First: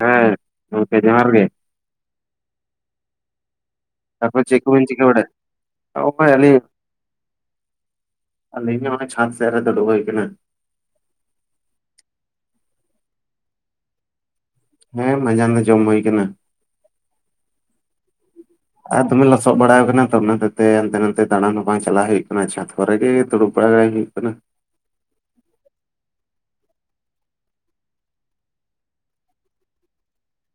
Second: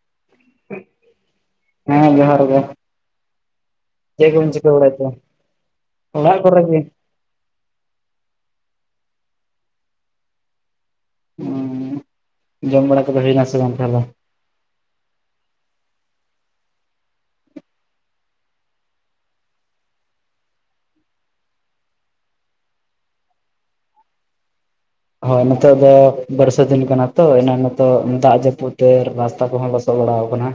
ᱦᱮ ᱜᱚᱝᱠᱮ ᱡᱚᱦᱟᱨ ᱜᱮ ᱦᱮᱸ ᱡᱚᱦᱟᱨ ᱜᱮ ᱪᱮᱫ ᱛᱟᱨᱯᱚᱨ ᱠᱚᱵᱤᱱ ᱪᱤᱠᱟ ᱵᱟᱲᱟᱭ ᱪᱤᱠᱟᱹ ᱛᱟᱦᱮᱫ ᱵᱟᱲᱟᱭᱮᱫ ᱱᱚᱜᱼᱚᱭ ᱚᱲᱟᱜ ᱠᱚᱨᱮ ᱜᱮ᱾ ᱟᱞᱤᱧ ᱦᱚᱸ ᱱᱚᱜ-ᱚᱭ ᱪᱷᱟᱸᱫ ᱥᱮᱫ ᱨᱮ ᱫᱩᱲᱩᱵ ᱦᱩᱭ ᱠᱟᱱᱟ ᱾ ᱡᱚᱢ ᱵᱟᱲᱟ ᱠᱚᱫᱚ ᱦᱩᱭᱱᱟ ᱥᱮ ᱵᱟᱝ ᱛᱟᱦᱚᱞᱮ᱾ ᱦᱮᱸ ᱢᱟᱡᱟᱱ ᱫᱚ ᱡᱚᱢ ᱦᱩᱭ ᱠᱟᱱᱟ ᱟᱨ ᱫᱚᱢᱮ ᱞᱚᱥᱚᱫ ᱵᱟᱲᱟ ᱠᱟᱱᱟ ᱛᱚ ᱚᱱᱟ ᱦᱚᱛᱮ ᱛᱮ ᱦᱟᱱᱛᱮ ᱱᱟᱛᱮ ᱫᱟᱬᱟᱱ ᱦᱚᱸ ᱵᱟᱝ ᱪᱟᱞᱟᱜ ᱦᱩᱭᱩᱜ ᱠᱟᱱᱟ ᱪᱷᱟᱸᱫ ᱠᱚᱨᱮᱜᱮ ᱫᱩᱲᱩᱵ ᱵᱟᱲᱟ ᱦᱩᱭᱩᱜ ᱠᱟᱱᱟ ᱦᱳᱭ ᱱᱤᱛᱚᱜ ᱫᱚ ᱵᱟᱹᱨᱥᱟ ᱫᱤᱱ ᱠᱟᱱᱟ ᱛᱚ ᱚᱱᱟ ᱱᱤᱛᱚᱜ ᱫᱟᱜ ᱡᱟᱹᱯᱩᱫ ᱛᱮ ᱨᱟᱥᱛᱟ ᱠᱚᱦᱚᱸ ᱞᱚᱥᱚᱫ ᱵᱟᱲᱟᱣ ᱠᱟᱱᱟ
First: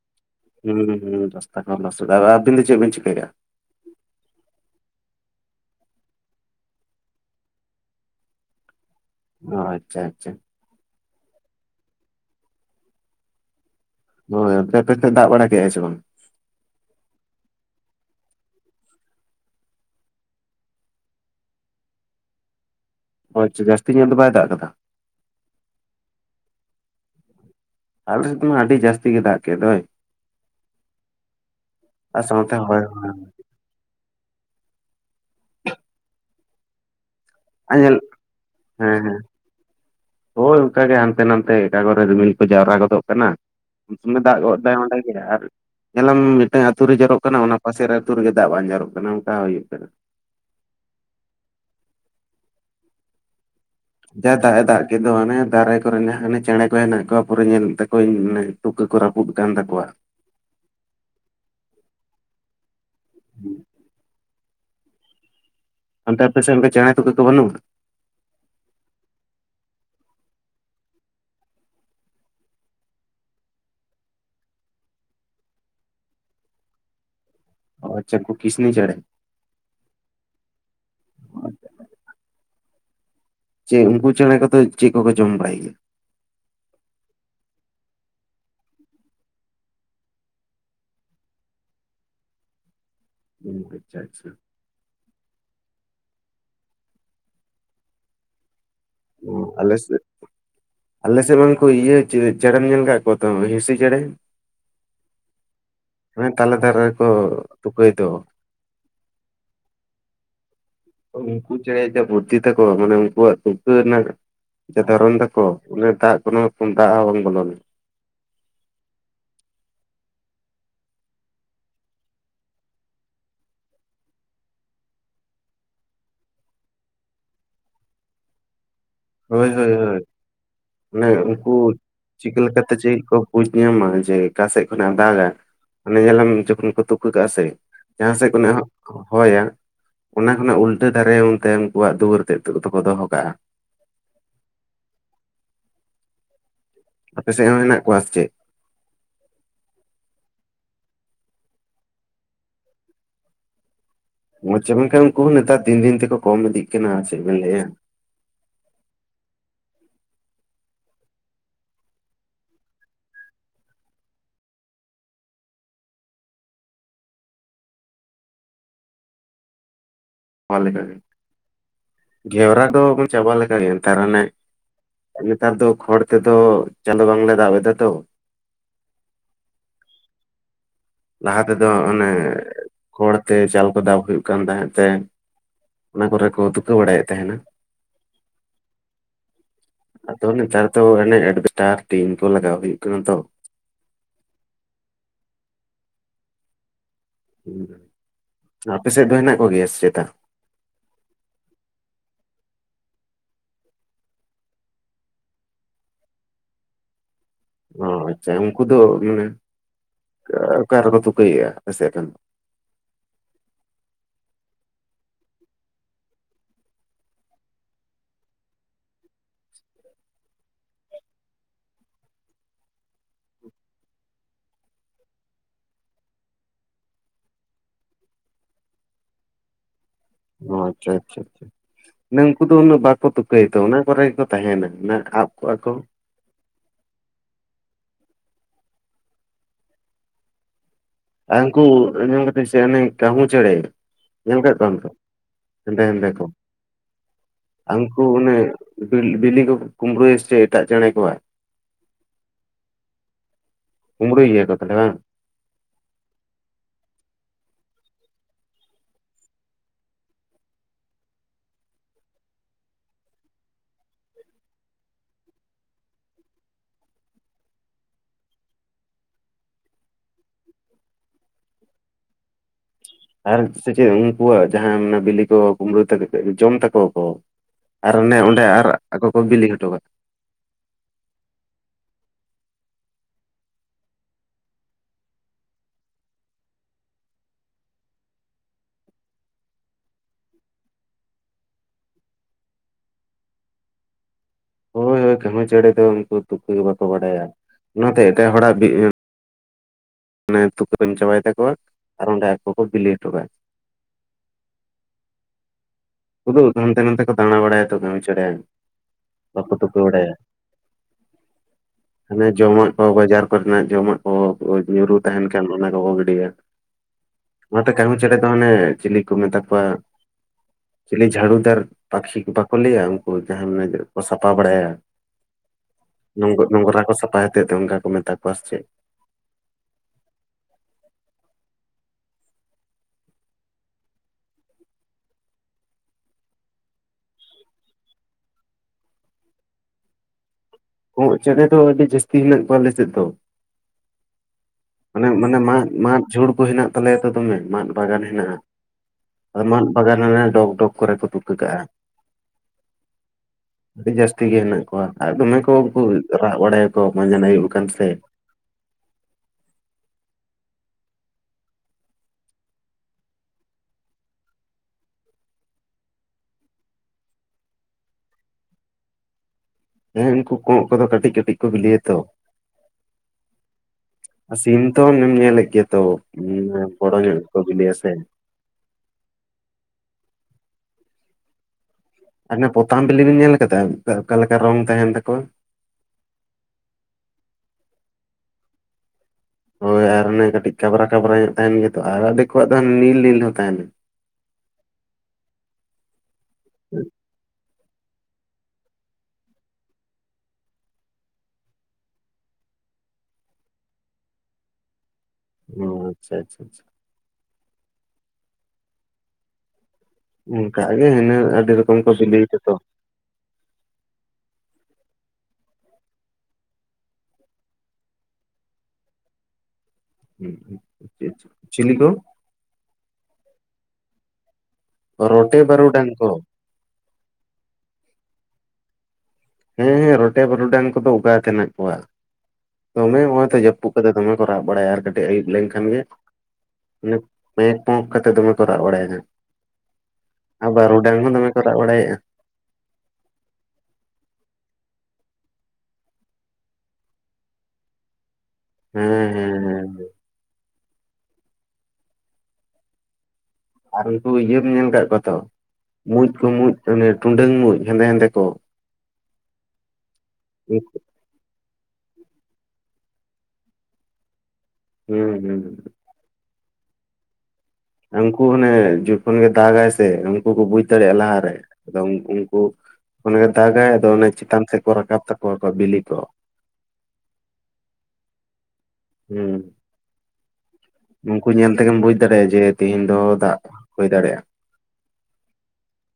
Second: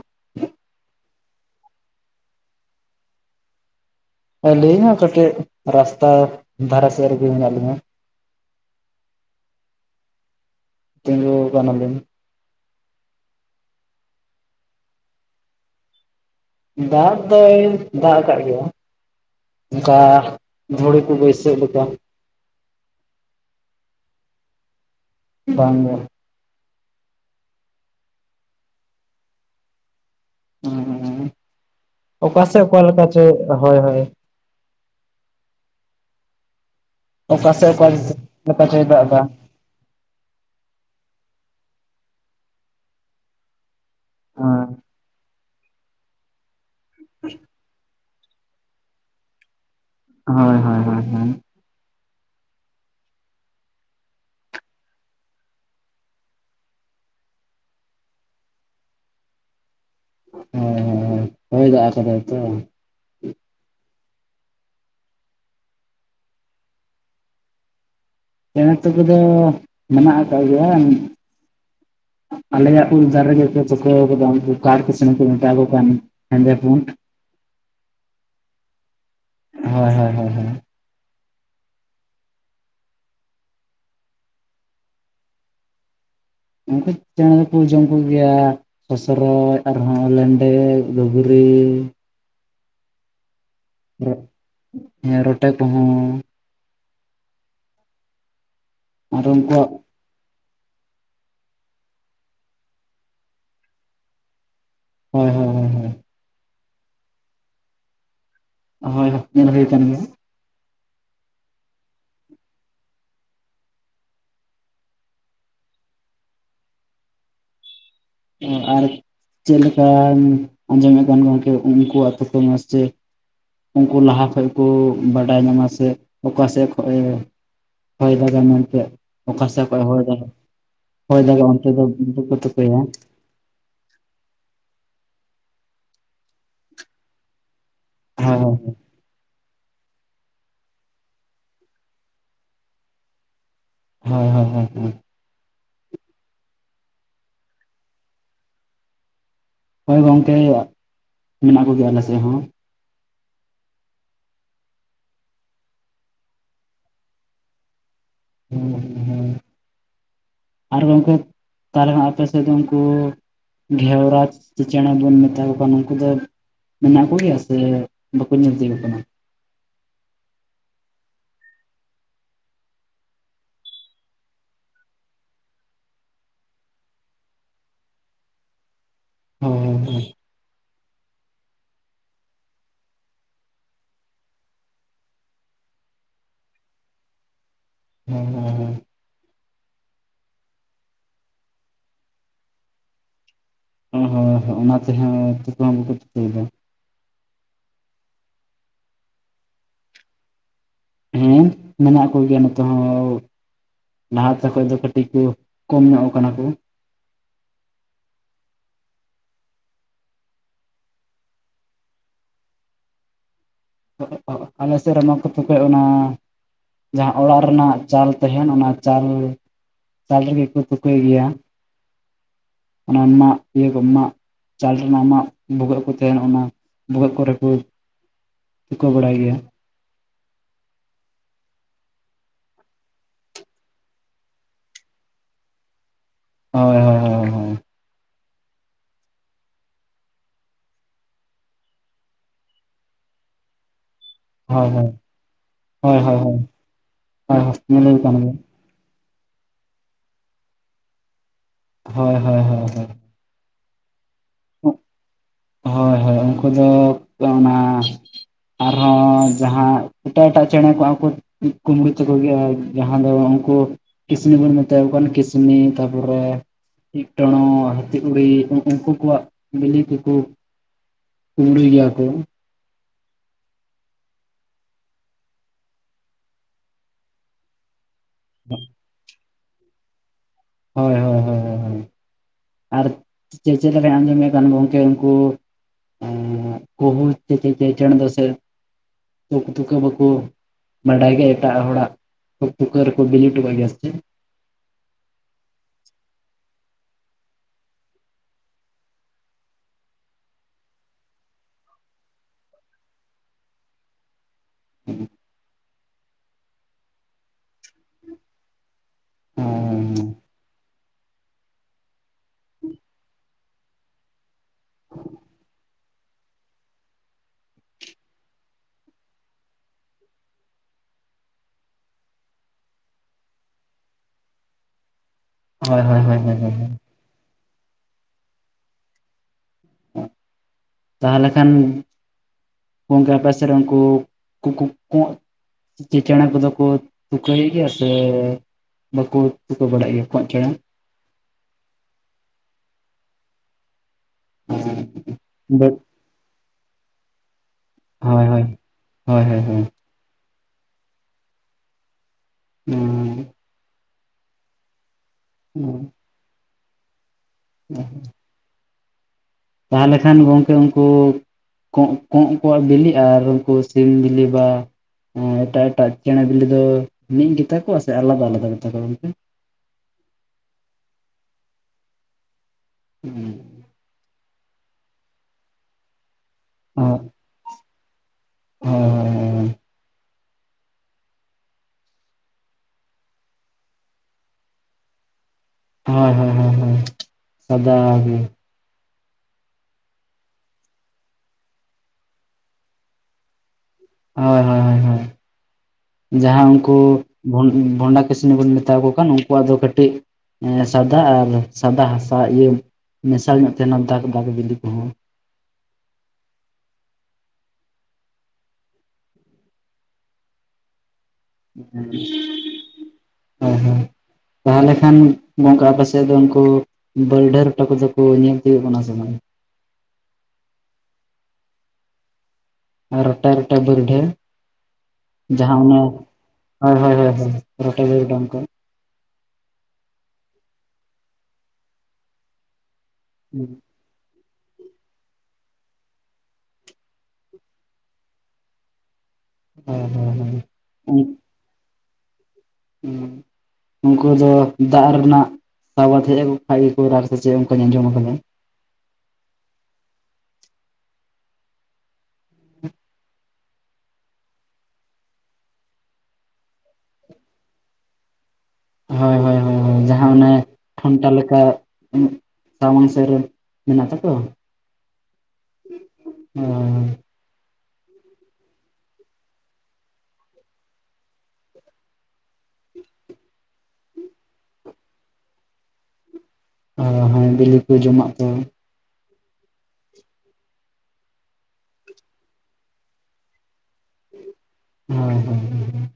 ᱦᱩᱸ ᱦᱩᱸ ᱨᱟᱥᱛᱟ ᱠᱚ ᱞᱚᱥᱚᱫ ᱟᱵᱤᱱ ᱫᱚ ᱪᱮᱫ ᱵᱤᱱ ᱪᱤᱠᱟᱭ-ᱟ ᱾ ᱟᱞᱤᱧ ᱦᱚ ᱠᱟᱹᱴᱤᱡ ᱨᱟᱥᱛᱟ ᱫᱷᱟᱨᱮ ᱥᱮᱫ ᱨᱮᱜᱮ ᱢᱮᱱᱟᱜ ᱞᱤᱧᱟ᱾ ᱚ ᱟᱪᱪᱷᱟ ᱟᱪᱪᱷᱟ ᱛᱤᱸᱜᱩ ᱟᱠᱟᱱᱟᱞᱤᱧ ᱾ ᱦᱳᱭ ᱟᱯᱮ ᱟᱯᱮ ᱥᱮᱫ ᱫᱟᱜ ᱵᱟᱲᱟ ᱠᱮᱭᱟ ᱥᱮ ᱵᱟᱝ? ᱫᱟᱜ ᱫᱚᱭ ᱫᱟᱜ ᱟᱠᱟᱫ ᱜᱮᱭᱟ ᱾ ᱚᱱᱠᱟ ᱫᱷᱩᱲᱤ ᱠᱚ ᱵᱟᱹᱭᱥᱟᱹᱜ ᱞᱮᱠᱟ ᱾ ᱟᱪᱪᱷᱟ ᱡᱟᱹᱥᱛᱤ ᱧᱚᱜ ᱫᱚ ᱵᱟᱭ ᱫᱟᱜ ᱠᱟᱫᱟ? ᱵᱟᱝ ᱜᱮ ᱟᱞᱮ ᱥᱮᱫ ᱫᱚ ᱢᱟ ᱟᱹᱰᱤ ᱡᱟᱹᱥᱛᱤ ᱜᱮ ᱫᱟᱜ ᱜᱮᱫ ᱫᱚᱭ᱾ ᱩᱸ ᱟᱨ ᱚᱠᱟ ᱥᱟᱶᱛᱮ ᱥᱮᱫ ᱚᱠᱟ ᱦᱚᱭ ᱞᱮᱠᱟ ᱦᱚᱸ ᱪᱮᱫ, ᱦᱳᱭ ᱦᱳᱭ [inaudible] ᱚᱠᱟ ᱥᱮᱫ ᱟ ᱚᱠᱟ ᱧᱮᱞ ᱞᱮᱠᱟ ᱪᱚᱭ ᱦᱮᱸ ᱫᱟᱜ ᱦᱮᱸ ᱮᱫᱟ ᱦᱳᱭ ᱚᱱᱠᱟ ᱜᱮ ᱦᱟᱱᱛᱮ ᱱᱟᱱᱛᱮ ᱚᱠᱟ ᱠᱚᱨᱮ ᱨᱤᱢᱤᱞ ᱠᱚ ᱡᱟᱣᱨᱟ ᱜᱚᱫᱚᱜ ᱠᱟᱱᱟ᱾ ᱫᱚᱢᱮ ᱫᱟᱜ ᱜᱚᱫ ᱫᱟᱭ ᱚᱸᱰᱮ ᱜᱮ, ᱟᱨ ᱧᱮᱞᱟᱢ ᱢᱤᱫᱴᱟᱝ ᱟᱹᱛᱩ ᱨᱮ ᱡᱚᱨᱚᱜ ᱠᱟᱱᱟ ᱚᱱᱟ ᱯᱟᱥᱮᱨᱮ ᱟᱹᱛᱩ ᱨᱮᱜᱮ ᱫᱟᱜ ᱵᱟᱝ ᱡᱟᱨᱚᱜ ᱠᱟᱱᱟ ᱚᱱᱠᱟ ᱦᱩᱭᱩᱜ ᱠᱟᱱᱟ᱾ ᱦᱳᱭ ᱦᱳᱭ ᱦᱳᱭ ᱦᱳᱭ᱾ ᱡᱟ ᱫᱟᱜ ᱮ ᱫᱟᱜ ᱠᱮᱜ ᱫᱚ ᱦᱟᱱᱮ ᱫᱟᱨᱮ ᱠᱚᱨᱮᱱ ᱦᱟᱱᱮ ᱪᱮᱬᱮ ᱠᱚ ᱦᱮᱱᱟᱜ ᱠᱚᱣᱟ ᱯᱩᱨᱟᱹ ᱧᱮᱞ ᱛᱟᱠᱚᱣᱟᱧ ᱢᱟᱱᱮ ᱛᱩᱠᱟᱹ ᱠᱚ ᱨᱟᱹᱯᱩᱫ ᱠᱟᱱ ᱛᱟᱠᱚᱣᱟ᱾ ᱦᱩᱸᱧ ᱦᱩᱸ ᱦᱩᱸ, ᱦᱳᱭ ᱫᱟᱜ ᱟᱠᱟᱫᱟᱭ ᱛᱚ᱾ [inaudible] ᱚᱱᱛᱮ ᱟᱯᱮ ᱥᱮᱫ ᱚᱱᱠᱟ ᱪᱮᱬᱮ ᱛᱩᱠᱟᱹ ᱠᱚ ᱵᱟᱹᱱᱩᱜ-ᱟ? ᱪᱮᱬᱮ ᱛᱩᱠᱟᱹ ᱫᱚ ᱢᱮᱱᱟᱜ ᱟᱠᱟᱜ ᱜᱮᱭᱟ᱾ ᱟᱞᱮᱭᱟᱜ ᱩᱞ ᱫᱟᱨᱮ ᱨᱮᱜᱮ ᱠᱚ ᱛᱩᱠᱟᱹ ᱠᱟᱫᱟ ᱩᱱᱠᱩ ᱠᱟᱨ ᱠᱤᱥᱱᱤ ᱠᱚ ᱢᱮᱛᱟ ᱠᱚ ᱠᱟᱱ᱾ ᱦᱮᱸᱫᱮ ᱯᱩᱱᱰ᱾ ᱚ ᱟᱪᱪᱷᱟ ᱩᱱᱠᱩ ᱠᱤᱥᱱᱤ ᱪᱮᱬᱮ? ᱦᱳᱭ ᱦᱳᱭ ᱦᱳᱭ ᱦᱳᱭ᱾ ᱪᱮᱫ ᱩᱱᱠᱩ ᱪᱮᱬᱮ ᱠᱚᱫᱚ ᱪᱮᱫ ᱠᱚᱠᱚ ᱡᱚᱢ ᱵᱟᱲᱟᱭ ᱜᱮᱭᱟ? ᱩᱱᱠᱩ ᱪᱮᱬᱮ ᱫᱚᱠᱚ ᱡᱚᱢ ᱠᱚᱜᱮᱭᱟ ᱥᱚᱥᱚᱨᱚᱡ ᱟᱨᱦᱚᱸ ᱞᱮᱸᱱᱰᱮᱫ ᱜᱷᱩᱜᱽᱨᱤ᱾ ᱜᱚᱢᱠᱮ᱾ ᱨᱚ ᱦᱮᱸ ᱨᱚᱴᱮ ᱠᱚᱦᱚᱸ᱾ ᱟᱨ ᱚ ᱩᱱᱠᱩᱣᱟᱜ ᱟᱞᱮ ᱥᱮᱫ ᱟᱞᱮ ᱥᱮᱫ ᱢᱟ ᱩᱱᱠᱩ ᱤᱭᱟᱹ ᱪᱤᱞᱤ ᱪᱮᱬᱮᱢ ᱧᱮᱞ ᱟᱠᱟᱫ ᱠᱚᱣᱟ ᱛᱚ ᱦᱤᱸᱥᱤ ᱪᱮᱬᱮ? ᱦᱳᱭ ᱦᱳᱭ᱾ ᱚᱱᱮ ᱛᱟᱞᱮ ᱫᱟᱨᱮ ᱨᱮᱠᱚ ᱛᱩᱠᱟᱹᱭ ᱫᱚ᱾ ᱦᱳᱭ ᱧᱮᱞ ᱦᱩᱭ ᱠᱟᱱ ᱜᱮᱭᱟ᱾ ᱩᱱᱠᱩ ᱪᱮᱬᱮᱭᱟᱜ ᱡᱟ ᱵᱩᱫᱫᱷᱤ ᱛᱟᱠᱚ ᱢᱟᱱᱮ ᱩᱱᱠᱩᱣᱟᱜ ᱛᱩᱠᱟᱹ ᱨᱮᱱᱟᱜ ᱡᱟ ᱫᱷᱚᱨᱚᱱ ᱛᱟᱠᱚ ᱚᱸᱰᱮ ᱫᱟᱜ ᱠᱚᱱᱚ ᱫᱟᱜ ᱦᱚᱸ ᱵᱟᱝ ᱵᱚᱞᱚ ᱱᱟ ᱚ ᱟᱨ ᱪᱮᱫ ᱞᱮᱠᱟᱧ ᱟᱸᱡᱚᱢᱮᱫ ᱠᱟᱱ ᱜᱚᱢᱠᱮ ᱩᱱᱠᱩᱣᱟᱜ ᱛᱩᱠᱟᱹ [inaudible] ᱩᱱᱠᱩ ᱞᱟᱦᱟ ᱠᱷᱚᱡ ᱠᱚ ᱵᱟᱰᱟᱭ ᱧᱟᱢᱟ ᱥᱮ ᱚᱠᱟ ᱥᱮᱫ ᱠᱷᱚᱡᱼᱮ ᱦᱚᱭ ᱫᱟᱜᱟ ᱢᱮᱱᱛᱮ᱾ ᱚᱠᱟ ᱦᱳᱭ ᱥᱮᱫ ᱦᱳᱭ ᱠᱷᱚᱡ ᱦᱳᱭ ᱦᱚᱭ ᱫᱟᱜᱼᱟ ᱢᱟᱱᱮ ᱦᱚᱭ ᱫᱟᱜᱼᱟ ᱩᱱᱠᱩ ᱚᱱᱛᱮ ᱫᱚ ᱩᱱᱠᱩ ᱠᱚ ᱪᱤᱠᱟᱹ ᱞᱮᱠᱟᱛᱮ ᱛᱩᱠᱟᱹᱭᱟ᱾ ᱪᱮᱫ ᱠᱚ ᱵᱩᱡᱽ ᱧᱟᱢᱟ ᱡᱮ ᱚᱠᱟ ᱥᱮᱫ ᱠᱷᱚᱱᱟᱜ-ᱮ ᱫᱟᱜᱟ, ᱚᱱᱮ ᱧᱮᱞᱟᱢ ᱡᱚᱠᱷᱚᱱ ᱠᱚ ᱛᱩᱠᱟᱹ ᱠᱟᱜᱼᱟ ᱥᱮ ᱡᱟᱦᱟᱸ ᱥᱮᱫ ᱦᱳᱭ ᱠᱷᱚᱱᱟᱜ-ᱮ ᱦᱚᱭᱟ ᱚᱱᱟ ᱠᱷᱚᱱᱟᱜ ᱩᱞᱴᱟᱹ ᱫᱷᱟᱨᱮ ᱚᱱᱛᱮᱱ ᱠᱩᱣᱟᱜ ᱫᱩᱣᱟᱹᱨ ᱛᱮᱫ ᱫᱚᱠᱚ ᱫᱚᱦᱚ ᱠᱟᱜᱼᱟ᱾ [inaudible] ᱟᱯᱮ ᱥᱮᱫ ᱦᱚᱸ ᱦᱮᱱᱟᱜ ᱠᱚᱣᱟ ᱥᱮ ᱪᱮᱫ? ᱦᱳᱭ ᱜᱚᱝᱠᱮ, ᱢᱮᱱᱟᱜ ᱠᱚᱜᱮᱭᱟ ᱟᱞᱮ ᱥᱮᱫ ᱦᱚᱸ᱾ [unintelligible] ᱩᱱᱠᱩ ᱦᱚᱸ ᱱᱮᱛᱟᱨ ᱫᱤᱱ ᱫᱤᱱ ᱛᱮᱠᱚ ᱠᱚᱢ ᱤᱫᱤᱜ ᱠᱟᱱᱟ ᱟᱨ ᱪᱮᱫ ᱵᱮᱱ ᱞᱟᱹᱭᱟ᱾ [inaudible] ᱟᱨ ᱜᱚᱝᱠᱮ ᱛᱟᱦᱚᱞᱮ ᱦᱟᱸᱜ ᱟᱯᱮ ᱥᱮᱫ ᱫᱚ ᱩᱱᱠᱩ ᱜᱷᱮᱣᱨᱟ ᱪᱮ ᱪᱮᱬᱮ ᱵᱚᱱ ᱢᱮᱛᱟ ᱠᱚ ᱠᱟᱱᱟ ᱩᱱᱠᱩ ᱫᱚ ᱢᱮᱱᱟᱜ ᱠᱩ ᱜᱮᱭᱟ ᱥᱮ ᱵᱟᱠᱚ ᱧᱮᱞ ᱛᱤᱭᱚᱜᱚᱜ ᱠᱟᱱᱟ᱾ ᱚᱣᱟᱞ ᱞᱮᱠᱟ ᱜᱮ ᱜᱷᱮᱣᱨᱟ ᱫᱚ ᱵᱩᱱ ᱪᱟᱵᱟ ᱞᱮᱠᱟ ᱜᱮ ᱛᱟᱨ ᱚᱱᱮ ᱱᱮᱛᱟᱨ ᱫᱚ ᱠᱷᱚᱲ ᱛᱮᱫᱚ ᱪᱟᱸᱫᱩ ᱵᱟᱝᱞᱮ ᱫᱟᱵᱽ ᱮᱫᱟ ᱛᱚ᱾ ᱦᱩᱸ ᱦᱩᱸ ᱦᱩᱸ [inaudible] ᱞᱟᱦᱟ ᱛᱮᱫᱚ ᱚᱱᱮ ᱠᱷᱚᱲ ᱛᱮ ᱪᱟᱞ ᱠᱚ ᱫᱟᱵᱽ ᱦᱩᱭᱩᱜ ᱠᱟᱱ ᱛᱟᱦᱮᱸᱜ ᱛᱮ ᱚᱱᱟ ᱠᱚᱨᱮ ᱠᱚ ᱛᱩᱠᱟᱹ ᱵᱟᱲᱟᱭᱮᱫ ᱛᱟᱦᱮᱱᱟ᱾ ᱦᱩᱸ ᱦᱩᱸ ᱦᱩᱸ ᱟᱫᱚ ᱱᱮᱛᱟᱨ ᱫᱚ ᱮᱱᱮ ᱮᱰᱵᱤᱴᱟᱨ ᱴᱤᱱ ᱠᱚ ᱞᱟᱜᱟᱣ ᱦᱩᱭᱩᱜ ᱠᱟᱱᱟ ᱛᱚ᱾ ᱟᱫᱚ ᱚᱱᱟ ᱛᱮᱦᱚᱸ ᱴᱷᱤᱠᱟ ᱦᱚᱸ ᱵᱟᱠᱚ ᱴᱷᱤᱠᱟᱹᱭᱮᱫᱟ ᱟᱯᱮ ᱥᱮᱫ ᱫᱚ ᱦᱮᱱᱟᱜ ᱠᱚ ᱜᱮᱭᱟ ᱥᱮᱛᱟ? ᱦᱮᱸ ᱢᱮᱱᱟᱜ ᱠᱚ ᱜᱮᱭᱟ ᱱᱚᱛᱮ ᱦᱚᱸᱻ᱾ ᱞᱟᱦᱟ ᱛᱮ ᱠᱷᱚᱡ ᱫᱚ ᱠᱟᱹᱴᱤᱡ ᱠᱩ ᱠᱚᱢ ᱧᱚᱜ ᱠᱟᱱᱟ ᱠᱩ᱾ ᱚ ᱟᱪᱪᱷᱟ ᱩᱱᱠᱩ ᱫᱚ ᱢᱟᱱᱮ ᱚᱠᱟ ᱨᱮᱠᱚ ᱛᱩᱠᱟᱹᱭ ᱜᱮᱜ-ᱟ ᱟᱯᱮ ᱥᱮᱫ ᱫᱚ? ᱟᱞᱮ ᱥᱮᱫ ᱨᱮᱢᱟ ᱠᱚ ᱛᱩᱠᱟᱹᱭ ᱚᱱᱟᱻ ᱡᱟᱦᱟᱸ ᱚᱲᱟᱜ ᱨᱮᱱᱟᱜ ᱪᱟᱞ ᱛᱟᱦᱮᱱ ᱚᱱᱟ ᱪᱟᱞ ᱪᱟᱞ ᱨᱮᱜᱤ ᱠᱩ ᱛᱩᱠᱟᱹᱭ ᱜᱮᱭᱟ᱾ ᱚᱱᱟ ᱢᱟᱜ ᱤᱭᱟᱹ ᱫᱚ ᱢᱟᱜ ᱪᱟᱞ ᱨᱮᱱᱟᱜ ᱟᱢᱟᱜ ᱵᱷᱩᱜᱟᱹᱜ ᱨᱮ ᱠᱚ ᱛᱟᱸᱦᱮᱸᱱ ᱚᱱᱟ ᱵᱷᱩᱜᱟᱹᱜ ᱠᱚᱨᱮ ᱠᱩ ᱛᱩᱠᱟᱹ ᱵᱟᱲᱟᱭ ᱜᱮᱭᱟ᱾ ᱚ ᱟᱪᱪᱷᱟ ᱟᱪᱪᱷᱟ᱾ ᱢᱮᱱ ᱩᱱᱠᱩ ᱫᱚ ᱩᱱᱟᱹᱜ ᱵᱟᱠᱚ ᱛᱩᱠᱟᱹᱭ ᱛᱚ ᱚᱱᱟ ᱠᱚᱨᱮ ᱜᱮᱠᱚ ᱛᱟᱸᱦᱮᱸᱱᱟ ᱚᱱᱟ ᱟᱵ ᱠᱚᱜ-ᱟ ᱠᱚ᱾ ᱦᱳᱭ ᱦᱳᱭ ᱦᱳᱭ ᱦᱳᱭ᱾ ᱟᱱᱠᱩ ᱟᱵᱷᱮᱱ ᱠᱟᱛᱮᱫ ᱥᱮ ᱚᱱᱮ ᱠᱟᱹᱦᱩ ᱪᱮᱬᱮ᱾ ᱧᱮᱞ ᱠᱟᱜ ᱦᱳᱭ ᱠᱚᱣᱟᱢ ᱛᱚ ᱦᱳᱭ ᱦᱮᱸᱫᱮ ᱦᱳᱭ ᱦᱳᱭ ᱦᱳᱭ ᱦᱮᱸᱫᱮ ᱦᱳᱭ ᱦᱳᱭ ᱠᱚ ᱦᱳᱭ ᱦᱳᱥᱴᱮᱞ ᱟᱱᱠᱩ ᱠᱟᱱ ᱜᱮᱭᱟ ᱩᱱᱟᱹᱜ [unintelligible] ᱵᱤᱞᱤ ᱠᱚ ᱠᱚ ᱠᱩᱸᱢᱲᱩᱭᱟ ᱥᱮ ᱮᱴᱟᱜ ᱪᱮᱬᱮ ᱠᱚᱣᱟᱜ᱾ ᱦᱳᱭ ᱦᱳᱭ ᱦᱳᱭ ᱦᱳᱭ ᱠᱩᱢᱲᱩᱭ ᱜᱮᱭᱟ ᱠᱚ ᱛᱟᱦᱚᱸᱞᱮ ᱵᱟᱝ᱾ ᱦᱚᱭ ᱦᱚᱭ ᱩᱱᱠᱩ ᱫᱚᱻ ᱛᱚ ᱚᱱᱟ ᱟᱨᱦᱚᱸ ᱡᱟᱦᱟᱸ ᱮᱴᱟᱜ ᱮᱴᱟᱜ ᱪᱮᱬᱮ ᱠᱚ ᱟᱵᱽ ᱠᱚ ᱠᱩᱢᱲᱩ ᱛᱮᱠᱚ ᱜᱮᱭᱟ ᱡᱟᱦᱟᱸ ᱫᱚ ᱩᱱᱠᱩ ᱠᱤᱥᱱᱤ ᱵᱚᱱ ᱢᱮᱛᱟ ᱠᱚ ᱠᱟᱱ ᱠᱤᱥᱱᱤ ᱛᱟᱯᱚᱨᱮ ᱴᱤ ᱴᱚᱬᱚᱜ ᱦᱟᱹᱛᱤ ᱠᱩᱲᱤ ᱩᱱᱠᱩ ᱠᱚᱣᱟᱜ ᱵᱤᱞᱤ ᱛᱮᱠᱚ ᱠᱩᱢᱲᱩᱭ ᱜᱮᱭᱟ ᱠᱚ᱾ ᱟᱨ ᱥᱮ ᱪᱮᱫ ᱩᱱᱠᱩᱣᱟᱜ ᱡᱟᱦᱟᱸ ᱚᱱᱟ ᱵᱤᱞᱤ ᱠᱚ ᱠᱩᱢᱲᱩᱭ ᱛᱟᱠᱚ ᱯᱮ ᱡᱚᱢ ᱛᱟᱠᱚᱣᱟ ᱠᱚ᱾ ᱟᱨ ᱚᱱᱮ ᱚᱸᱰᱮ ᱟᱨ ᱟᱠᱚ ᱠᱚ ᱵᱤᱞᱤ ᱦᱚᱴᱚ ᱠᱟᱜ ᱦᱚᱭ [unintelligible] ᱟᱨ ᱪᱮ-ᱪᱮᱫ ᱞᱮᱠᱟᱧ ᱟᱸᱡᱚᱢᱮᱜ ᱠᱟᱱ ᱜᱚᱝᱠᱮ ᱩᱱᱠᱩ ᱟᱻ ᱠᱩᱦᱩ ᱪᱮ ᱪᱮ ᱪᱮᱬᱮ ᱫᱚ ᱥᱮ ᱛᱩᱠᱩ ᱛᱩᱠᱟᱹ ᱵᱟᱠᱚ ᱵᱟᱰᱟᱭ ᱜᱮᱭᱟ ᱮᱴᱟᱜ ᱦᱚᱲᱟᱜ ᱛᱩᱠᱟᱹ ᱨᱮᱠᱚ ᱵᱤᱞᱤ ᱴᱚ ᱠᱟᱜ ᱜᱮᱭᱟ ᱥᱮ ᱪᱮᱫ? ᱦᱳᱭ ᱦᱳᱭ ᱠᱟᱺᱦᱩ ᱪᱮᱬᱮ ᱫᱚ ᱩᱱᱠᱩ ᱛᱩᱠᱟᱹ ᱵᱟᱠᱚ ᱵᱟᱰᱟᱭᱟ ᱚᱱᱟᱛᱮ ᱮᱴᱟᱜ ᱦᱚᱲᱟᱜ ᱵᱤᱭᱟᱹ ᱚᱱᱮ ᱛᱩᱠᱟᱹ ᱠᱚᱧ ᱪᱟᱵᱟᱭ ᱛᱟᱠᱚᱣᱟ ᱟᱨ ᱚᱸᱰᱮ ᱟᱠᱚ ᱠᱚ ᱵᱤᱞᱤ ᱦᱚᱴᱚ ᱠᱟᱜ-ᱟ᱾ ᱦᱮᱸ [unintelligible] ᱩᱫᱩᱜ ᱦᱟᱱᱛᱮ ᱱᱟᱱᱛᱮ ᱠᱚ ᱫᱟᱬᱟ ᱵᱟᱲᱟᱭᱟ ᱛᱚ ᱠᱟᱺᱦᱩ ᱪᱮᱬᱮ ᱵᱟᱠᱚ ᱛᱩᱠᱟᱹ ᱵᱟᱰᱟᱭᱟ᱾ [inaudible] ᱦᱟᱱᱮ ᱡᱚᱢᱟᱜ ᱠᱚ ᱵᱟᱡᱟᱨ ᱠᱚ ᱨᱮᱱᱟᱜ ᱡᱚᱢᱟᱜ ᱠᱚ ᱧᱩᱨᱩ ᱛᱟᱸᱦᱮᱸᱱ ᱠᱷᱟᱱ ᱚᱱᱟ ᱠᱚ ᱠᱚ ᱜᱤᱰᱤᱭᱟ᱾ ᱱᱚᱛᱮ ᱠᱟᱺᱦᱩ ᱪᱮᱸᱬᱮᱸ ᱫᱚ ᱦᱟᱱᱮ ᱪᱤᱞᱤ ᱠᱚ ᱢᱮᱛᱟ ᱠᱚᱣᱟ? ᱪᱤᱞᱤ ᱡᱷᱟᱹᱲᱩᱫᱟᱨ ᱯᱟᱹᱠᱷᱤ ᱠᱚ ᱵᱟᱠᱚ ᱞᱟᱹᱭᱟ ᱩᱱᱠᱩ ᱡᱟᱦᱟᱸ ᱢᱟᱱᱮ ᱠᱚ ᱥᱟᱯᱷᱟ ᱵᱟᱲᱟᱭᱟ᱾ ᱦᱳᱭ ᱦᱳᱭ ᱦᱳᱭ ᱦᱳᱭ ᱱᱚᱝᱨᱟ ᱠᱚ ᱥᱟᱯᱷᱟᱭ ᱦᱚᱛᱮᱫ ᱛᱮ ᱚᱱᱠᱟ ᱠᱚ ᱢᱮᱛᱟ ᱠᱚᱣᱟ ᱥᱮ ᱪᱮᱫ ᱛᱟᱦᱮᱞᱮ ᱠᱷᱟᱱ ᱜᱚᱝᱠᱮ ᱟᱯᱮ ᱥᱮᱫ ᱨᱮ ᱩᱱᱠᱩ ᱠᱩᱠᱩᱠᱩ ᱪᱮ ᱪᱮᱸᱬᱮ ᱠᱚᱫᱚ ᱠᱚ ᱛᱩᱠᱟᱹᱭ ᱜᱮᱭᱟ ᱥᱮ ᱵᱟᱠᱚ ᱛᱩᱠᱟᱹ ᱵᱟᱲᱟᱭ ᱜᱮᱭᱟ ᱠᱚᱸᱜ ᱪᱮᱸᱬᱮ ᱾ ᱠᱚᱸᱜ ᱪᱮᱬᱮ ᱫᱚ ᱟᱹᱰᱤ ᱡᱟᱹᱥᱛᱤ ᱦᱮᱱᱟᱜ ᱠᱚᱣᱟ ᱟᱞᱮ ᱥᱮᱫ ᱫᱚ᱾ ᱢᱟᱱᱮ ᱢᱟᱱᱮ ᱢᱟᱫ ᱵᱟᱹᱴ ᱢᱟᱫ ᱡᱷᱩᱲ ᱠᱚ ᱦᱮᱱᱟᱜ ᱛᱟᱞᱮᱭᱟ ᱛᱚ ᱫᱚᱢᱮ ᱢᱟᱫ ᱵᱟᱜᱟᱱ ᱦᱳᱭ ᱦᱮᱱᱟᱜᱼᱟ ᱦᱳᱭ ᱦᱳᱭ ᱦᱳᱭ ᱟᱫᱚ ᱦᱳᱭ ᱢᱟᱫ ᱵᱟᱜᱟᱱ ᱦᱟᱱᱮ ᱰᱚᱜᱽ ᱰᱚᱜᱽ ᱠᱚᱨᱮ ᱠᱚ ᱛᱩᱠᱟᱹ ᱠᱟᱜᱼᱟ ᱾ ᱦᱩᱸ ᱟᱹᱰᱤ ᱡᱟᱹᱥᱛᱤ ᱜᱮ ᱦᱮᱱᱟᱜ ᱠᱚᱣᱟ ᱟᱨ ᱫᱚᱢᱮ ᱠᱚ ᱩᱱᱠᱩ ᱨᱟᱜ ᱵᱟᱲᱟᱭᱟᱠᱚ ᱢᱟᱡᱟᱱ ᱟᱭᱩᱵ ᱠᱟᱱ ᱥᱮ, ᱛᱟᱦᱟ ᱞᱮᱠᱷᱟᱱ ᱜᱚᱝᱠᱮ ᱩᱝᱠᱩ ᱠᱚᱸᱜ ᱠᱚᱸᱜ ᱠᱚᱣᱟᱜ ᱵᱤᱞᱤᱜ-ᱟ, ᱟᱨ ᱩᱝᱠᱩ ᱥᱤᱢ ᱵᱤᱞᱤ ᱵᱟ ᱚ ᱮᱴᱟᱜ ᱮᱴᱟᱜ ᱪᱮᱬᱮ ᱵᱤᱞᱤ ᱫᱚ ᱢᱤᱫ ᱜᱮᱛᱟᱠᱚᱣᱟ, ᱥᱮ ᱟᱞᱟᱫᱟ ᱟᱞᱟᱫᱟ ᱜᱮᱛᱟᱠᱚᱣᱟ ᱜᱚᱝᱠᱮ᱾ ᱡᱟᱭᱦᱳᱜ ᱩᱱᱠᱩ ᱠᱚᱜ ᱠᱚᱫᱚ ᱠᱟᱹᱴᱤᱡ ᱠᱟᱹᱴᱤᱡ ᱠᱚ ᱵᱤᱞᱤᱭᱟᱛᱚ, ᱦᱩᱸᱜ-ᱩ᱾ ᱥᱤᱢ ᱛᱚ ᱚᱱᱮᱢ ᱧᱮᱞᱮᱫ ᱜᱮᱭᱟ ᱛᱚ ᱵᱚᱲᱚ ᱧᱚᱜ ᱜᱮᱠᱚ ᱵᱤᱞᱤᱭᱟ ᱥᱮ᱾ ᱦᱚᱭ ᱦᱚᱭ ᱦᱮ ᱟᱨ ᱚᱱᱟ ᱯᱚᱛᱟᱢ ᱵᱤᱞᱤ ᱵᱮᱱ ᱧᱮᱞ ᱠᱟᱫᱟ? ᱚᱠᱟ ᱚᱠᱟᱞᱮᱠᱟ ᱨᱚᱝ ᱛᱟᱦᱮᱱ ᱛᱟᱠᱚᱣᱟ᱾ ᱦᱳᱭ ᱦᱳᱭ ᱦᱳᱭ ᱦᱳᱭ ᱥᱟᱫᱟ ᱜᱤ᱾ ᱦᱳᱭ ᱟᱨ ᱚᱱᱮ ᱠᱟᱹᱴᱤᱡ ᱠᱟᱵᱽᱨᱟ ᱠᱟᱵᱨᱟ ᱧᱚᱜ ᱛᱟᱦᱮᱱ ᱜᱮᱛᱚ ᱟᱨ ᱟᱫᱤᱠ ᱠᱣᱟᱜ ᱫᱚ ᱱᱤᱞ ᱱᱤᱞ ᱦᱚᱸ ᱛᱟᱦᱮᱱᱟ᱾ ᱦᱳᱭ ᱦᱳᱭ ᱦᱳᱭ ᱦᱭᱳ ᱡᱟᱦᱟᱸ ᱩᱱᱠᱩ ᱵᱚᱱ ᱵᱷᱚᱱᱰᱟ ᱠᱤᱥᱱᱤ ᱵᱚᱱ ᱢᱮᱛᱟᱣ ᱠᱚ ᱠᱟᱱ ᱩᱱᱠᱩᱣᱟᱜ ᱫᱚ ᱠᱟᱹᱴᱤᱜ ᱥᱟᱫᱟ ᱟᱨ ᱥᱟᱫᱟ ᱦᱟᱥᱟ ᱤᱭᱟᱹ ᱢᱮᱥᱟᱞ ᱧᱚᱜ ᱛᱟᱦᱮᱱᱟ ᱫᱟᱜᱽ ᱫᱟᱜᱽ ᱵᱤᱞᱤ ᱠᱚᱦᱚᱸ᱾ ᱳ ᱟᱪᱪᱷᱟ ᱟᱪᱪᱷᱟ ᱟᱪᱪᱷᱟ ᱚᱝᱠᱟ ᱜᱮ ᱦᱤᱱᱟᱼᱟ ᱦᱮᱸ ᱦᱮᱸ ᱛᱟᱦᱞᱮ ᱠᱷᱟᱱ ᱜᱚᱝᱠ ᱟᱯᱮᱥᱮᱫ ᱫᱚ ᱩᱱᱠᱩ ᱫᱟᱹᱣᱰᱟᱹ ᱨᱚᱴᱮ ᱠᱚᱫᱚ ᱠᱚ ᱧᱮᱞ ᱛᱤᱭᱳ ᱵᱚᱱᱟ ᱥᱮ ᱵᱟᱝ? ᱦᱩᱸ ᱪᱮᱫ ᱪᱤᱞᱤ ᱠᱚ? ᱟᱨ ᱨᱚᱴᱮ ᱨᱚᱴᱮ ᱵᱟᱹᱨᱰᱷᱳ ᱨᱚᱴᱮ ᱡᱟᱦᱟᱸ ᱚᱱᱮ ᱵᱟᱹᱨᱩᱰᱟᱝ ᱠᱚ ᱦᱳᱭ ᱦᱳᱭ ᱦᱳᱭ ᱦᱳᱭ, ᱨᱚᱴᱮ ᱵᱟᱹᱨᱩᱜᱰᱟᱝ ᱠᱚ᱾ ᱦᱮᱸ ᱦᱮᱸ ᱨᱚᱴᱮ ᱵᱟᱹᱨᱩᱰᱟᱝ ᱠᱚᱫᱚ ᱚᱜᱟᱛ ᱦᱮᱱᱟᱜ ᱠᱚᱣᱟ ᱫᱚᱢᱮ ᱱᱚᱜ-ᱚᱭ ᱛᱚ ᱡᱟᱹᱯᱩᱜ ᱚᱠᱚᱭ ᱫᱚ ᱫᱚᱢᱮ ᱠᱚ ᱨᱟᱜ ᱵᱟᱲᱟᱭᱟ ᱟᱨ ᱠᱟᱹᱴᱤᱡ ᱟᱹᱭᱩᱵ ᱞᱮᱱᱠᱷᱟᱱ ᱜᱮ ᱢᱟᱱᱮ ᱯᱮᱸᱠ ᱯᱚᱸᱠ ᱠᱟᱛᱮ ᱫᱚᱢᱮ ᱠᱚ ᱨᱟᱜ ᱵᱟᱲᱟᱭᱟ ᱫᱟ᱾ ᱦᱳᱭ ᱦᱳᱭ ᱵᱟᱨᱩᱰᱟᱝ ᱦᱳᱭ ᱦᱚᱸ ᱫᱚᱢᱮ ᱠᱚ ᱨᱟᱜ ᱵᱟᱲᱟᱭᱮᱜ-ᱟ᱾ ᱦᱩᱸ ᱩᱱᱠᱩ ᱫᱚ ᱫᱟᱜ ᱨᱮᱱᱟᱜ ᱥᱟᱵᱟᱫ ᱦᱮᱡ ᱟᱠᱚ ᱠᱷᱟᱱ ᱜᱮᱠᱚ ᱨᱟᱜ ᱥᱮ ᱪᱮᱫ ᱩᱱᱠᱟ ᱟᱸᱡᱚᱢ ᱟᱠᱟᱫᱟ ᱾ ᱦᱮᱸ ᱦᱮᱸ ᱦᱮᱸ᱾ ᱟᱨ ᱩᱝᱠᱩ ᱤᱭᱟᱹᱢ ᱧᱮᱞ ᱠᱟᱜ ᱠᱚᱣᱟ ᱛᱚ ᱢᱩᱡ ᱠᱚ ᱢᱩᱡ ᱚᱱᱮ ᱴᱩᱰᱟᱹᱝ ᱢᱩᱡ ᱦᱮᱸᱫᱮ ᱦᱮᱸᱫᱮ ᱠᱚ? ᱦᱳᱭ ᱦᱳᱭ ᱦᱳᱭ ᱡᱟᱦᱟᱸ ᱚᱱᱮ ᱦᱩᱸ ᱴᱷᱚᱱᱴᱟ ᱞᱮᱠᱟ᱾ ᱦᱚᱸ ᱥᱟᱢᱟᱝ ᱥᱮᱜ ᱨᱮᱱ ᱢᱮᱱᱟᱜ ᱛᱟᱠᱚᱣᱟ? ᱦᱩᱸ ᱦᱩᱸ᱾ ᱦᱩᱸ ᱩᱱᱠᱩ ᱚᱱᱮ ᱡᱚᱠᱷᱚᱱ ᱜᱮ ᱫᱟᱜᱟᱭ ᱥᱮ ᱩᱱᱠᱩ ᱠᱚ ᱵᱩᱡ ᱫᱟᱲᱮᱭᱟᱜ-ᱟ ᱞᱟᱦᱟᱨᱮ, ᱟᱫᱚ ᱩᱱ ᱩᱱᱠᱩ ᱚᱱᱮ ᱫᱟᱜᱟᱭ ᱟᱫᱚ ᱚᱱᱮ ᱪᱮᱛᱟᱱ ᱛᱮᱠᱚ ᱨᱟᱠᱟᱵ ᱛᱟᱠᱚᱣᱟ ᱠᱚ ᱵᱤᱞᱤ ᱠᱚ᱾ ᱦᱮᱸ ᱦᱳᱭ ᱵᱤᱞᱤ ᱠᱚ ᱡᱚᱢᱟᱜ ᱠᱚ᱾ ᱦᱩᱸ ᱱᱩᱝᱠᱩ ᱧᱮᱞ ᱛᱮᱜᱮᱢ ᱵᱩᱡ ᱫᱟᱲᱮᱭᱟᱜᱼᱟ ᱡᱮ ᱛᱮᱦᱤᱧ ᱫᱚ ᱫᱟᱜ ᱦᱩᱭ ᱫᱟᱲᱮᱭᱟᱜᱼᱟ᱾ ᱦᱳᱭ ᱦᱳᱭ ᱦᱳᱭ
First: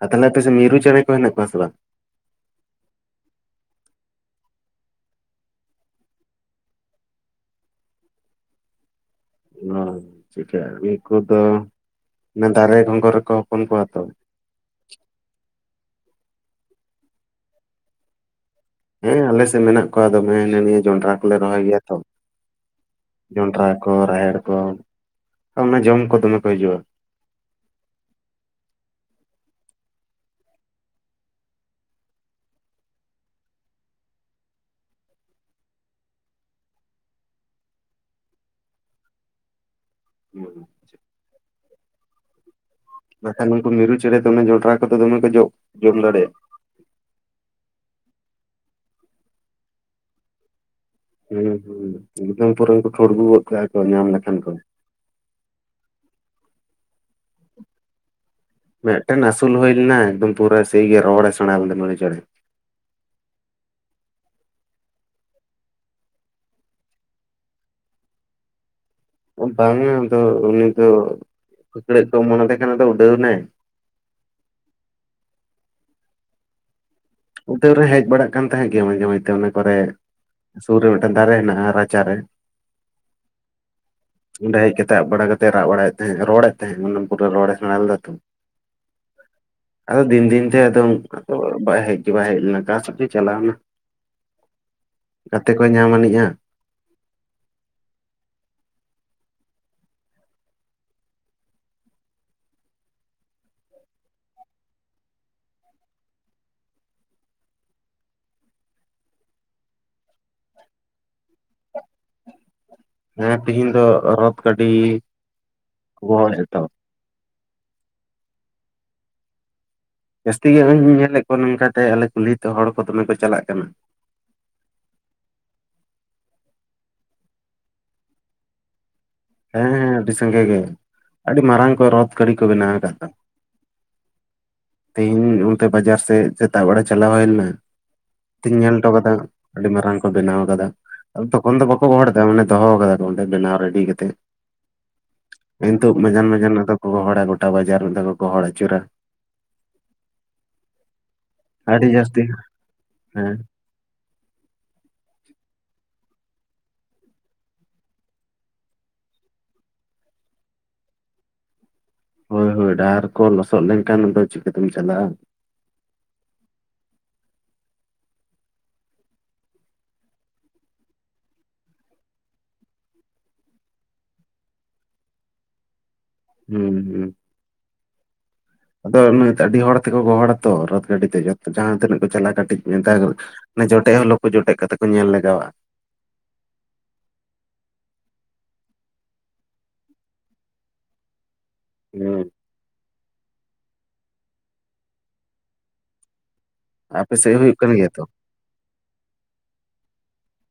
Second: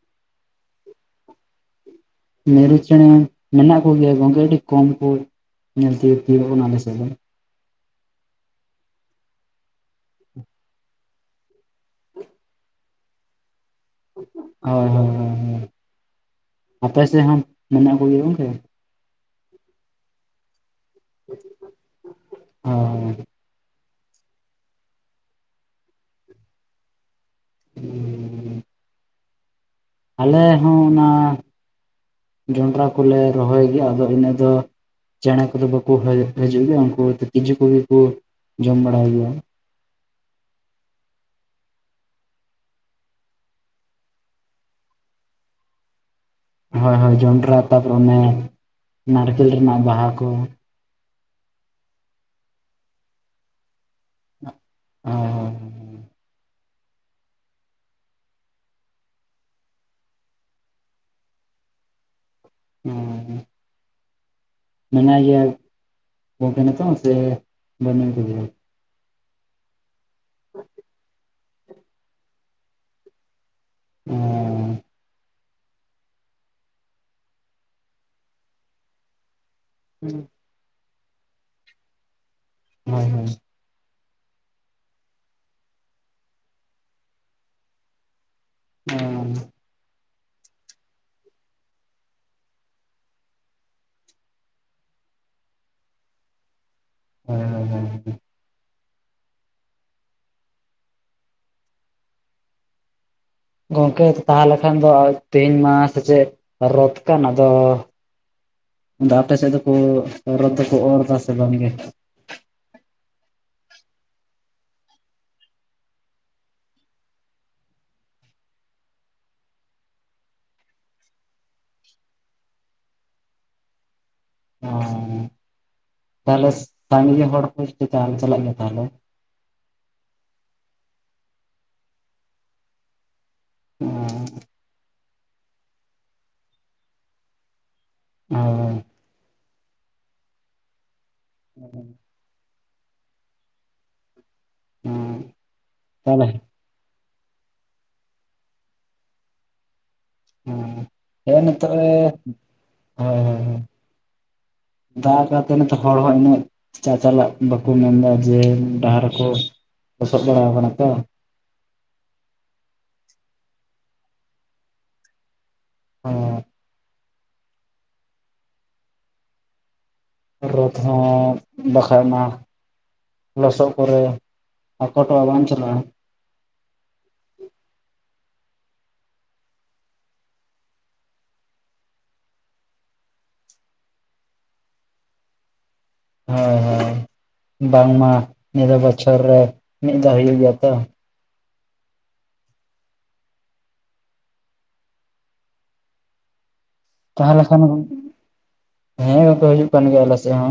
ᱟᱨ ᱛᱟᱦᱞᱮ ᱟᱯᱮ ᱥᱮᱫ ᱢᱤᱨᱩ ᱪᱮᱬᱮ ᱠᱚ ᱦᱮᱱᱟᱜ ᱠᱚᱣᱟ ᱥᱮ ᱵᱟᱝ? ᱢᱤᱨᱩ ᱪᱮᱬᱮ ᱢᱮᱱᱟᱜ ᱠᱚᱜᱮᱭᱟ ᱜᱚᱝᱠᱮ ᱟᱹᱰᱤ ᱠᱚᱢ ᱠᱚ ᱧᱮᱞ ᱛᱮᱜᱮ ᱛᱤᱭᱟᱜ-ᱚ ᱠᱟᱱᱟ ᱟᱞᱮᱥᱮᱫ ᱫᱚ᱾ ᱚ ᱪᱤᱠᱟᱹ ᱩᱱᱠᱩ ᱫᱚ ᱚᱱᱟ ᱫᱟᱨᱮ ᱜᱚᱸᱜᱚᱨ ᱨᱮᱠᱚ ᱦᱚᱯᱚᱱ ᱠᱚᱣᱟ ᱛᱚ᱾ ᱦᱳᱭ ᱦᱳᱭ ᱦᱳᱭ ᱟᱯᱮ ᱥᱮᱜ ᱦᱚᱸ ᱢᱮᱱᱟᱜ ᱠᱚᱜᱮᱭᱟ ᱜᱚᱝᱠᱮ? ᱦᱮᱸ ᱟᱞᱮ ᱥᱮᱫ ᱢᱮᱱᱟᱜ ᱠᱚᱣᱟ ᱫᱚᱢᱮ ᱦᱤᱱᱟᱹ ᱱᱤᱭᱟᱹ ᱡᱚᱱᱰᱨᱟ ᱠᱚᱞᱮ ᱨᱚᱦᱚᱭ ᱜᱮᱭᱟ ᱛᱚ᱿ ᱦᱳᱭ ᱡᱚᱱᱰᱨᱟ ᱠᱚ ᱨᱟᱦᱮᱲ ᱠᱚ ᱚᱱᱟ ᱡᱚᱢ ᱠᱚ ᱫᱚᱢᱮ ᱠᱚ ᱦᱤᱡᱩᱜᱼᱟ᱿ ᱦᱩᱸ ᱟᱞᱮ ᱦᱚᱸ ᱚᱱᱟ ᱡᱚᱱᱰᱨᱟ ᱠᱚᱞᱮ ᱨᱚᱦᱚᱭ ᱜᱮᱭᱟ ᱟᱫᱚ ᱤᱱᱟᱹ ᱫᱚ ᱪᱮᱸᱬᱮᱸ ᱠᱚᱫᱚ ᱵᱟᱠᱚ ᱦᱤᱡᱩᱜ ᱜᱮᱭᱟ ᱩᱱᱠᱩ ᱛᱤᱡᱩ ᱠᱚᱜᱮ ᱠᱚ ᱡᱚᱢ ᱵᱟᱲᱟᱟᱭ ᱜᱮᱭᱟ᱿ ᱦᱩᱸ ᱵᱟᱠᱷᱟᱱ ᱱᱩᱠᱩ ᱢᱤᱨᱩ ᱪᱮᱸᱬᱮᱸ ᱫᱚᱢᱮ ᱠᱚᱫᱷᱚ ᱡᱚᱸᱰᱨᱟ ᱠᱚᱫᱚ ᱫᱚᱢᱮ ᱠᱚ ᱡᱚᱜ ᱡᱚᱢ ᱫᱟᱲᱮᱭᱟᱜᱼᱟ᱿ ᱦᱳᱭ ᱦᱳᱭ ᱡᱚᱱᱰᱨᱟ ᱛᱟᱯᱚᱨᱮ ᱚᱱᱮ ᱱᱟᱨᱠᱮᱞ ᱨᱮᱱᱟᱜ ᱵᱟᱦᱟ ᱠᱚ᱿ ᱦᱮᱸ ᱦᱩᱸ ᱢᱤᱫᱚᱢ ᱯᱚᱨᱮᱠᱚ ᱴᱷᱩᱲᱜᱩ ᱜᱚᱫ ᱠᱚᱣᱟ ᱠᱚ ᱧᱟᱢ ᱞᱮᱠᱷᱟᱱ ᱠᱚ ᱦᱸ ᱦᱮᱸ ᱦᱸᱸ ᱢᱤᱫᱴᱮᱱ ᱟᱥᱩᱞ ᱦᱩᱭ ᱞᱮᱱᱟ ᱮᱠᱫᱚᱢ ᱯᱩᱨᱟᱹ ᱥᱮᱭᱜᱮ ᱨᱚᱲ ᱮ ᱥᱮᱬᱟ ᱞᱮᱫᱟ ᱪᱮᱬᱮ᱿ ᱦᱩᱸᱩᱸ ᱢᱮᱱᱟᱭ ᱜᱮᱭᱟ ᱜᱤᱱᱜᱮ ᱱᱤᱛᱚᱜ ᱦᱚᱸ ᱯᱮ ᱵᱟᱹᱱᱩᱜ ᱟᱠᱟᱫᱮᱭᱟ ᱥᱮ ᱵ ᱵᱟᱝᱟ ᱟᱫᱚ ᱩᱱᱤ ᱫᱚ ᱞᱷᱟᱠᱲᱟᱹᱜ ᱠᱚ ᱚᱢᱚᱱ ᱟᱫᱮ ᱠᱟᱱᱟᱱᱫᱚ ᱩᱰᱟᱹᱣ ᱮᱱᱟᱭ᱿ ᱦᱸ ᱩᱛᱟᱹᱨᱣ ᱨᱮ ᱦᱮᱡ ᱵᱟᱲᱟᱜ ᱠᱟᱱ ᱛᱟᱦᱮᱸᱜ ᱜᱮᱭᱟ ᱢᱟᱡᱷᱮᱼᱡᱷᱛᱮ ᱚᱱᱟ ᱠᱚᱨᱮ᱿ ᱦᱩᱸ ᱥᱩᱨ ᱨᱮ ᱢᱤᱫᱴᱮᱡ ᱫᱟᱨᱮ ᱢᱮᱱᱟᱜ ᱼᱟ ᱨᱟᱪᱟᱨᱮ ᱨᱮ᱿ ᱦᱳᱭ ᱦᱳᱭ ᱚᱸᱰᱮ ᱦᱮᱡ ᱠᱟᱛᱮᱜ ᱟᱵ ᱵᱟᱲᱟ ᱠᱟᱛᱮᱭ ᱨᱟᱜ ᱵᱟᱲᱟᱭᱮᱫ ᱛᱟᱦᱮᱸᱜ ᱨᱚᱲᱮᱫ ᱛᱟᱦᱮᱸᱜ ᱚᱱᱟ ᱯᱚᱨᱮ ᱨᱚᱲᱮ ᱥᱮᱬᱟ ᱞᱮᱫᱟᱛᱚ᱿ ᱦᱮᱸ ᱟᱫᱚ ᱫᱤᱱ ᱫᱤᱱ ᱛᱮ ᱟᱫᱚ ᱩᱱᱠᱩ ᱚᱲᱟᱜ ᱫᱚ ᱵᱟᱭ ᱦᱮᱡ᱿ ᱪᱮᱵᱟᱭ ᱦᱮᱡ ᱞᱮᱱᱟ ᱚᱠᱟ ᱥᱮᱫ ᱜᱮ ᱪᱟᱞᱟᱣᱱᱟ ᱜᱟᱛᱮ ᱠᱚ ᱧᱟᱢ ᱟᱹᱱᱤᱡᱼᱟ᱿ ᱦᱮᱸ ᱦᱮᱸᱸ ᱜᱚᱝᱠᱮ ᱛᱟᱦᱚᱞᱮᱠᱷᱟᱱ ᱫᱚ ᱛᱮᱦᱮᱧ ᱢᱟ ᱥᱮᱪᱮᱫ ᱨᱚᱫ ᱠᱟᱱ ᱟᱫᱚ ᱫᱚ ᱟᱯᱮ ᱥᱮᱫ ᱫᱚᱠᱚ ᱨᱚᱫᱽ ᱫᱚ ᱚᱨ ᱮᱫᱟ ᱥᱮ ᱵᱟᱝ ᱜᱮ ᱦᱮᱸ ᱛᱤᱦᱮᱧ ᱫᱚ ᱨᱚᱛ ᱜᱟᱹᱰᱤ ᱜᱚᱦᱳᱰ ᱮᱛᱚᱦᱚᱵ᱿ ᱡᱟᱹᱥᱛᱤ ᱜᱮ ᱱᱚᱜᱼᱚᱭᱧ ᱧᱮᱞᱮᱫ ᱠᱚᱣᱟ ᱱᱚᱝᱠᱟᱛᱮ ᱟᱞᱮ ᱠᱩᱞᱦᱤ ᱛᱮ ᱦᱚᱲ ᱠᱚ ᱫᱚᱢᱮ ᱠᱚ ᱪᱟᱞᱟᱜ ᱠᱟᱱᱟ᱿ ᱚ ᱛᱟᱦᱚᱞᱮ ᱥᱟᱜᱤᱧ ᱨᱮᱱ ᱦᱚᱲ ᱠᱚ ᱪ ᱪᱟᱞᱟᱜ ᱢᱮ ᱛᱟᱦᱚᱞᱮ᱿ ᱦᱮᱸ ᱦᱮᱸ ᱟᱹᱰᱤ ᱥᱟᱸᱜᱮ ᱜᱮ ᱟᱹᱰᱤ ᱢᱟᱨᱟᱝ ᱠᱚ ᱨᱚᱛᱷ ᱜᱟᱹᱲᱤ ᱠᱚ ᱵᱮᱱᱟᱣ ᱟᱠᱟᱫ ᱫᱽᱚ᱿ ᱦᱸ ᱛᱮᱦᱤᱧ ᱚᱱᱛᱮ ᱵᱟᱡᱟᱨ ᱥᱮᱫ ᱥᱮᱛᱟᱜ ᱵᱮᱲᱟ ᱪᱟᱞᱟᱣ ᱦᱩᱭ ᱞᱮᱱᱟ ᱛᱤᱧ ᱧᱮᱞ ᱦᱚᱴᱚ ᱦᱳᱭ ᱠᱟᱫᱟ᱿ ᱟᱹᱰᱤ ᱢᱟᱨᱟᱝ ᱠᱚ ᱵᱮᱱᱟᱣ ᱟᱠᱟᱫᱟ ᱟᱹᱰᱤᱢᱟᱨᱟᱝ ᱠᱚ ᱵᱮᱱᱟᱣ ᱟᱠᱟᱫᱟ ᱛᱚᱠᱷᱚᱱ ᱫᱚ ᱵᱟᱠᱚ ᱜᱚᱦᱚᱲᱮᱫᱟ ᱢᱟᱱᱮ ᱫᱚᱦᱚ ᱟᱠᱟᱫᱟᱠᱚ ᱚᱸᱰᱮ ᱵᱮᱱᱟᱣ ᱨᱮᱰᱤ ᱠᱟᱛᱮ ᱠᱟᱛᱮ᱿ ᱱᱤᱛᱩᱚᱜ ᱛᱟᱦᱚᱞᱮ ᱢᱟᱡᱟᱱᱻᱢᱟᱡᱟᱱ ᱨᱮᱫᱚ ᱠᱚ ᱜᱚᱦᱚᱲᱟ ᱜᱚᱴᱟ ᱵᱟᱡᱟᱨ ᱢᱤᱫᱷᱟᱹᱣ ᱠᱚ ᱜᱚᱦᱚᱲ ᱟᱹᱪᱩᱨᱟ᱿ ᱦᱸ ᱦ ᱱᱤᱛᱚᱜ ᱟᱹᱰᱤ ᱮ ᱡᱟᱹᱥᱛᱤ ᱦᱮᱸ ᱦᱮᱸᱦᱮᱸ ᱫᱟᱜ ᱠᱟᱛᱮ ᱱᱤᱛᱚᱜ ᱦᱚᱲ ᱦᱚᱸ ᱤᱱᱟᱹᱜ᱿ ᱪᱟ ᱪᱟᱞᱟᱜ ᱵᱟᱠᱚ ᱢᱮᱱᱫᱟ ᱡᱮ ᱰᱟᱦᱟᱨ ᱠᱚ ᱞᱚᱥᱚᱫ ᱵᱟᱲᱟᱣ ᱠᱟᱱᱟ ᱛᱚ᱿ ᱦᱳᱭ ᱦᱳᱭ ᱰᱟᱦᱟᱨ ᱠᱚ ᱞᱚᱥᱚᱫ ᱞᱮᱱᱠᱷᱟᱱ ᱫᱚ ᱪᱤᱠᱟᱹᱛᱮᱢ ᱪᱟᱞᱟᱜᱼᱟ᱿ ᱚ ᱨᱚᱛ ᱦᱚᱸ ᱵᱟᱠᱷᱟᱭ ᱢᱟ᱿ ᱞᱚᱥᱚᱫ ᱠᱚᱨᱮ ᱟᱹᱠᱚᱴᱚᱣᱟᱹᱜ ᱵᱟᱝ ᱪᱟᱹᱞᱟᱜᱼᱟ᱿ ᱦᱩᱸ ᱦᱩᱸ᱾ ᱟᱫᱚ ᱱᱚ ᱟᱹᱰᱤ ᱦᱚᱲ ᱛᱮᱠᱚ ᱜᱚᱦᱚᱲ ᱟᱛᱚ ᱨᱳᱛ ᱜᱟᱹᱰᱤ ᱛᱮ ᱡᱟᱦᱟᱸ ᱛᱤᱱᱟᱹᱜ ᱠᱚ ᱪᱟᱞᱟᱜᱼᱟ ᱠᱟᱹᱴᱤᱡ ᱢᱮ ᱡᱚᱴᱮᱫ ᱦᱚᱸ ᱞᱟᱹᱠᱩ ᱡᱚᱴᱮᱫ ᱠᱟᱛᱮ ᱠᱚ ᱧᱮᱞ ᱞᱟᱜᱟᱣᱟᱜ-ᱟ᱾ ᱦᱳᱭ ᱦᱳᱭ ᱵᱟᱝᱢᱟ ᱱᱤᱭᱟᱹ ᱫᱚ ᱵᱚᱪᱷᱚᱨ ᱨᱮ ᱢᱤᱫ ᱫᱷᱟᱣ ᱦᱩᱭᱩᱜ ᱜᱮᱭᱟ ᱛᱚ᱾ ᱦᱮᱸ᱾ ᱟᱯᱮ ᱥᱮᱫ ᱛᱟᱦᱚᱞᱮ ᱦᱩᱭᱩᱜ ᱠᱷᱟᱱ ᱠᱟᱱ ᱜᱮᱭᱟ ᱛᱚ ᱦᱮᱸ ᱵᱟᱯᱮ ᱦᱤᱡᱩᱜ ᱠᱟᱱ ᱜᱮᱭᱟ ᱟᱞᱮ ᱥᱮᱱ ᱦᱚ᱾